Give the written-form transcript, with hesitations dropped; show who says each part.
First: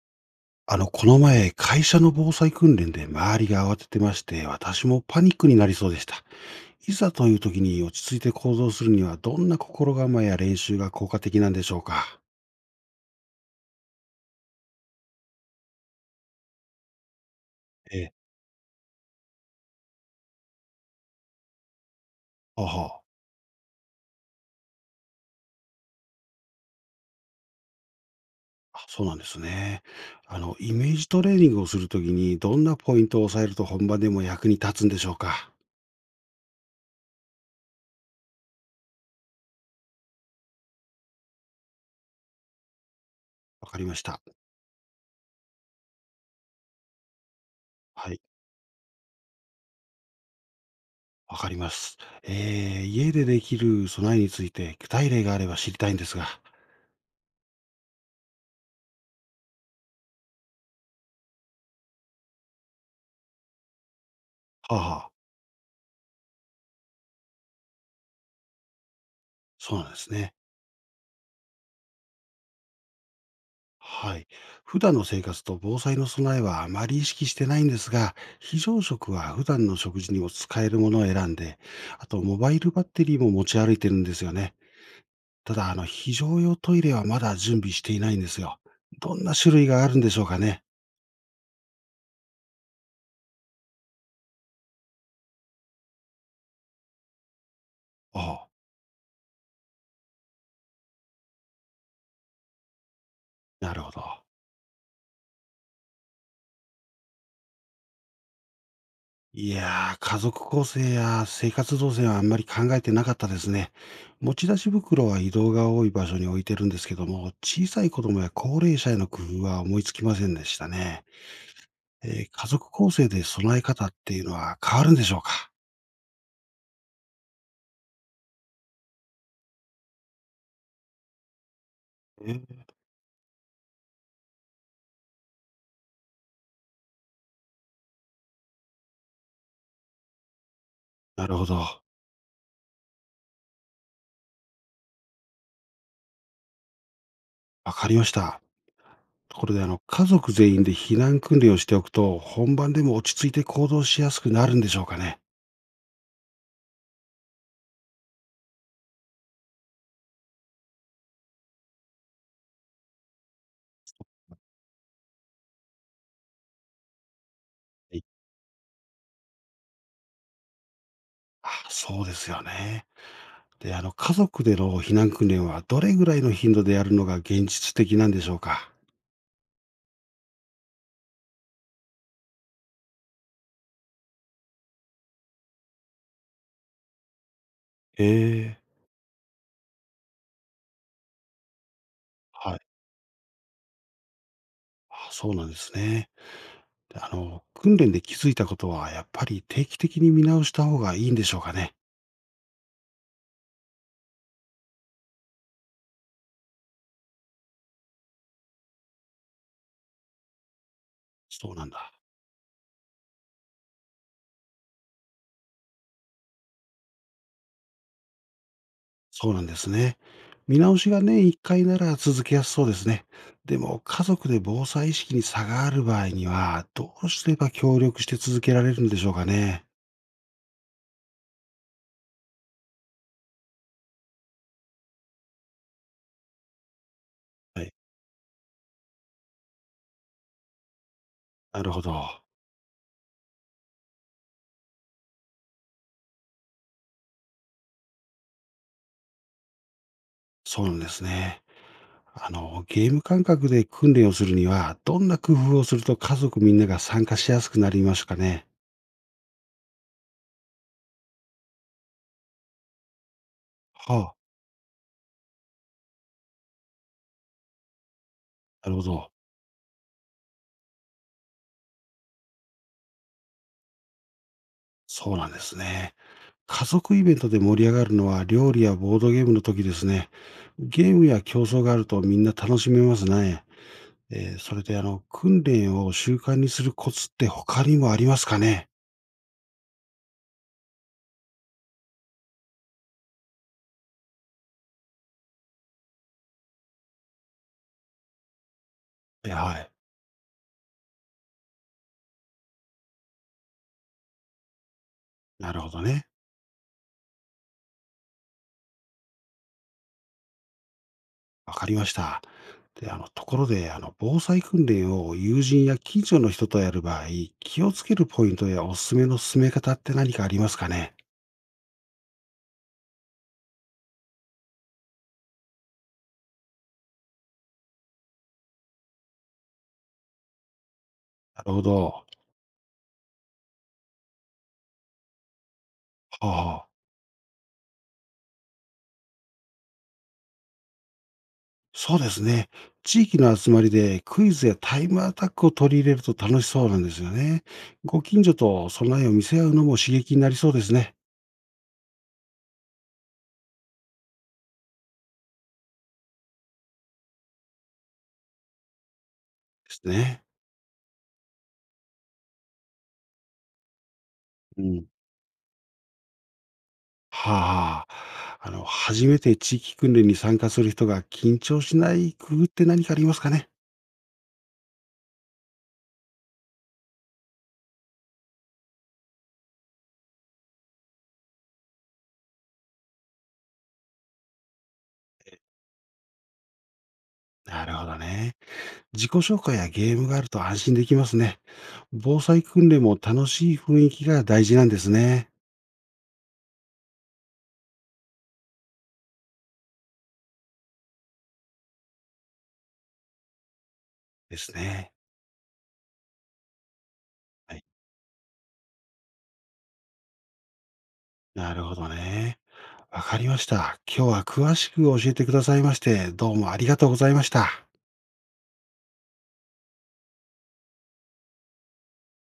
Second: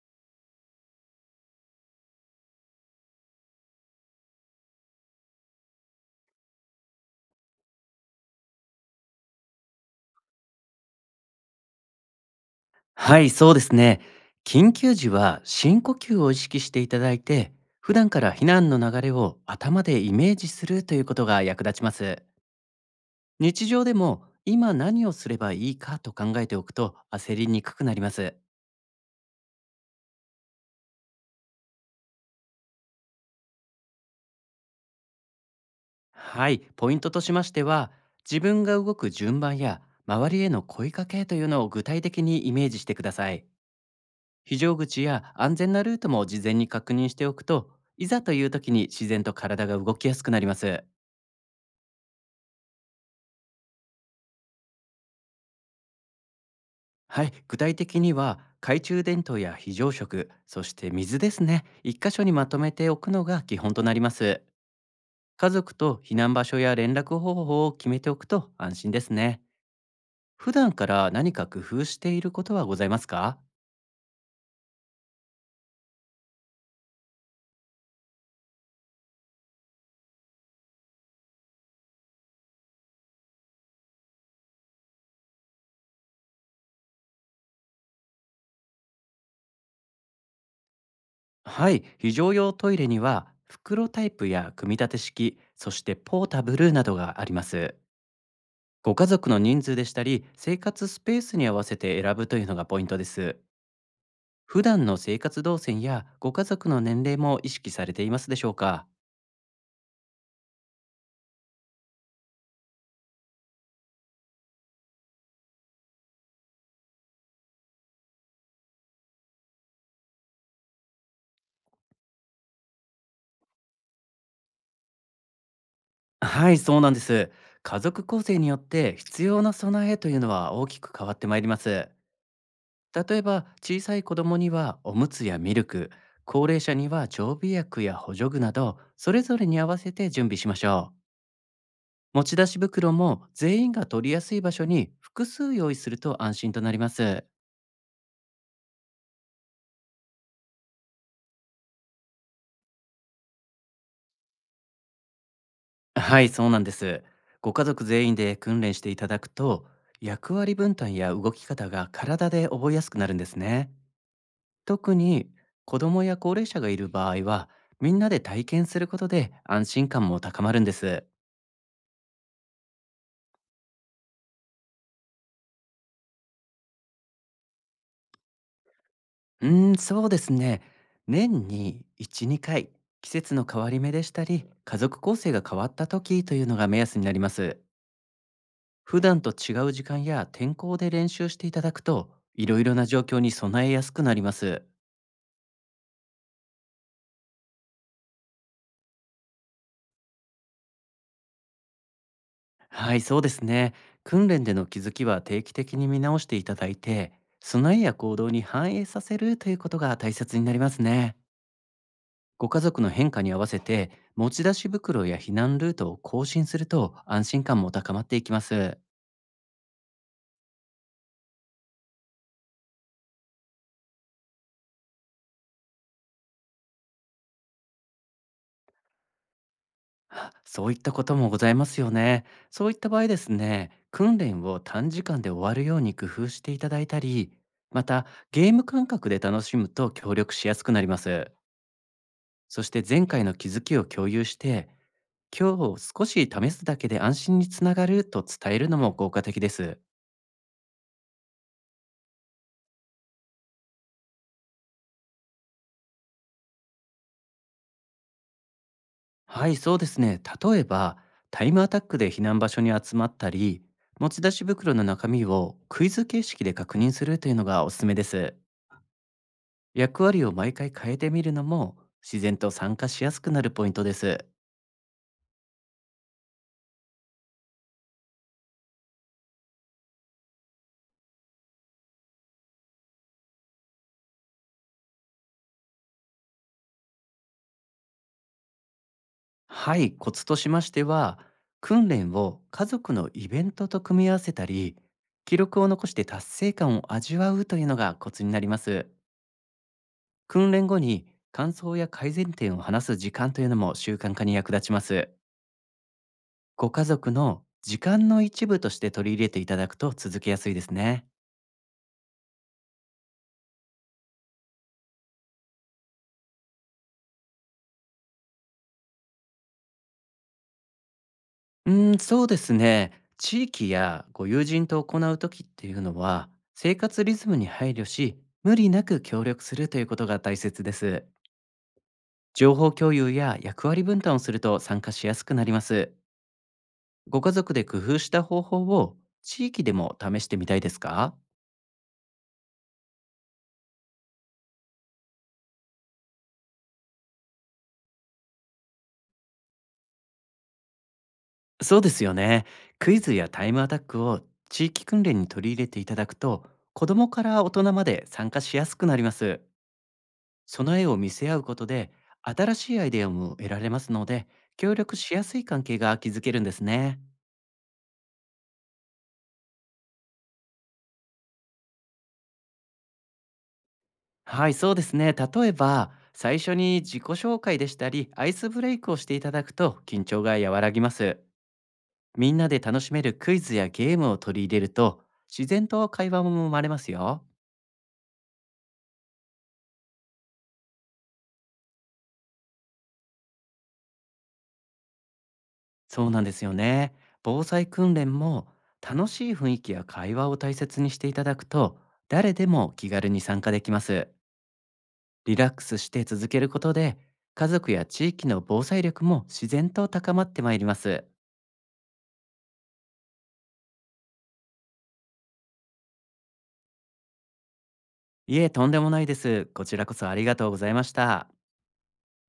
Speaker 1: この前、会社の防災訓練で周りが慌ててまして、私もパニックになりそうでした。いざという時に落ち着いて行動するには、どんな心構えや練習が効果的なんでしょうか？
Speaker 2: はい、そうですね。緊急時は深呼吸を意識していただいて、普
Speaker 1: え
Speaker 2: 段
Speaker 1: え、
Speaker 2: から避難の流れを頭でイメージするということが役立ちます。
Speaker 1: はあは
Speaker 2: 日常でも今何をすればいいかと考えておくと焦りにくくなります。
Speaker 1: あ、あ、そうなんですね。イメージトレーニングをするときに、どんなポイントを押さえると本番でも役に立つんでしょうか？
Speaker 2: はい、ポイントとしましては、自分が動く順番や周りへの声かけというのを具体的にイメージしてください。
Speaker 1: わかりました。
Speaker 2: 非常口や安全なルートも事前に確認しておくと、い
Speaker 1: はい、
Speaker 2: ざという時に自然と体が動きやすくなります。
Speaker 1: わかります。家でできる備えについて、具体例があれば知りたいんですが。
Speaker 2: はい、具体的には懐中電灯や非常食、そして水ですね。一箇所にまとめておくのが基本となります。
Speaker 1: はあはあ、
Speaker 2: 家族と避難場所や連絡方法を決めておくと安心ですね。
Speaker 1: そうなんですね。
Speaker 2: 普段から何か工夫していることはございますか？
Speaker 1: はい。普段の生活と防災の備えはあまり意識してないんですが、非常食は普段の食事にも使えるものを選んで、あとモバイルバッテリーも持ち歩いてるんですよね。ただ、非常用トイレはまだ準備していないんですよ。どんな種類があるんでしょうかね。
Speaker 2: はい、非常用トイレには袋タイプや組み立て式、そしてポータブルなどがあります。
Speaker 1: おお、
Speaker 2: ご家族の人数でしたり、生活スペースに合わせて選ぶというのがポイントです。
Speaker 1: なるほど。
Speaker 2: 普段の生活動線やご家族の年齢も意識されていますでしょうか？
Speaker 1: いやー、家族構成や生活動線はあんまり考えてなかったですね。持ち出し袋は移動が多い場所に置いてるんですけども、小さい子供や高齢者への工夫は思いつきませんでしたね。家族構成で備え方っていうのは変わるんでしょうか？
Speaker 2: はい、そうなんです。家族構成によって必要な備えというのは大きく変わってまいります。
Speaker 1: えー
Speaker 2: 例えば、小さい子供にはおむつやミルク、高齢者には常備薬や補助具など、それぞれに合わせて準備しましょう。
Speaker 1: なるほど。
Speaker 2: 持ち出し袋も全員が取りやすい場所に複数用意すると安心となります。
Speaker 1: わかりました。ところで、家族全員で避難訓練をしておくと、本番でも落ち着いて行動しやすくなるんでしょうかね。
Speaker 2: はい、そうなんです。ご家族全員で訓練していただくと、役割分担や動き方が体で覚えやすくなるんですね。特に子供や高齢者がいる場合は、み
Speaker 1: は
Speaker 2: ん
Speaker 1: い、
Speaker 2: なで体験することで安心感も高まるんです。
Speaker 1: あ、そうですよね。で、家族での避難訓練はどれぐらいの頻度でやるのが現実的なんでしょうか？
Speaker 2: うーん、そうですね。年に1、2回、季節の変わり目でしたり、家族構成が変わった時というのが目安になります。
Speaker 1: ええ。
Speaker 2: 普段と違う時間や天候で練習していただくと、い
Speaker 1: は
Speaker 2: ろ
Speaker 1: い。
Speaker 2: いろな状況に備えやすくなります。
Speaker 1: あ、そうなんですね。で、あの、訓練で気づいたことは、やっぱり定期的に見直した方がいいんでしょうかね。
Speaker 2: はい、そうですね。訓練での気づきは定期的に見直していただいて、備えや行動に反映させるということが大切になりますね。
Speaker 1: そうなんだ。
Speaker 2: ご家族の変化に合わせて、持ち出し袋や避難ルートを更新すると安心感も高まっていきます。
Speaker 1: そうなんですね。見直しが年1回なら続けやすそうですね。でも、家族で防災意識に差がある場合には、どうすれば協力して続けられるんでしょうかね。
Speaker 2: あ、そういったこともございますよね。そういった場合ですね、訓練を短時間で終わるように工夫していただいたり、
Speaker 1: はい。
Speaker 2: またゲーム感覚で楽しむと協力しやすくなります。
Speaker 1: なるほど。
Speaker 2: そして前回の気づきを共有して、今日少し試すだけで安心につながると伝えるのも効果的です。
Speaker 1: そうなんですね。ゲーム感覚で訓練をするには、どんな工夫をすると家族みんなが参加しやすくなりますかね。
Speaker 2: はい、そうですね。例えば、タイムアタックで避難場所に集まったり、持
Speaker 1: は
Speaker 2: ち出し袋の中身をクイズ形式で確認するというのがおすすめです。
Speaker 1: あ、なるほど。
Speaker 2: 役割を毎回変えてみるのも自然と参加しやすくなるポイントです。
Speaker 1: そうなんですね。家族イベントで盛り上がるのは料理やボードゲームの時ですね。ゲームや競争があるとみんな楽しめますね。それで、訓練を習慣にするコツって他にもありますかね？
Speaker 2: はい、コツとしましては、訓練を家族のイベントと組み合わせたり、記録を残して達成感を味わうというのがコツになります。
Speaker 1: え、はい。
Speaker 2: 訓練後に感想や改善点を話す時間というのも習慣化に役立ちます。
Speaker 1: なるほどね。
Speaker 2: ご家族の時間の一部として取り入れていただくと続けやすいですね。
Speaker 1: わかりました。で、ところで、防災訓練を友人や近所の人とやる場合、気をつけるポイントやおすすめの進め方って何かありますかね？
Speaker 2: うーん、そうですね。地域やご友人と行う時っていうのは、生活リズムに配慮し、無理なく協力するということが大切です。
Speaker 1: なるほど。は
Speaker 2: 情報共有や役割分担をすると参加しやすくなります。
Speaker 1: あはあ。
Speaker 2: ご家族で工夫した方法を地域でも試してみたいですか？
Speaker 1: そうですね。地域の集まりでクイズやタイムアタックを取り入れると楽しそうなんですよね。ご近所と備えを見せ合うのも刺激になりそうですね。
Speaker 2: そうですよね。クイズやタイムアタックを地域訓練に取り入れていただくと、子どもから大人まで参加しやすくなります。
Speaker 1: ですね。
Speaker 2: その絵を見せ合うことで、新しいアイデアも得られますので、
Speaker 1: う
Speaker 2: 協
Speaker 1: ん。
Speaker 2: 力しやすい関係が築けるんですね。
Speaker 1: はあ。初めて地域訓練に参加する人が緊張しない工夫って何かありますかね？
Speaker 2: はい、そうですね。例えば、最初に自己紹介でしたり、アイスブレイクをしていただくと緊張が和らぎます。みんなで楽しめるクイズやゲームを取り入れると、自然と会話も生まれますよ。
Speaker 1: なるほどね。自己紹介やゲームがあると安心できますね。防災訓練も楽しい雰囲気が大事なんですね。
Speaker 2: そうなんですよね。防災訓練も楽しい雰囲気や会話を大切にしていただくと、誰でも気軽に参加できます。
Speaker 1: ですね。
Speaker 2: リラックスして続けることで、家
Speaker 1: はい。
Speaker 2: 族や地域の防災力も自然と高まってまいります。
Speaker 1: なるほどね。わかりました。今日は詳しく教えてくださいまして、どうもありがとうございました。
Speaker 2: いえ、とんでもないです。こちらこそありがとうございました。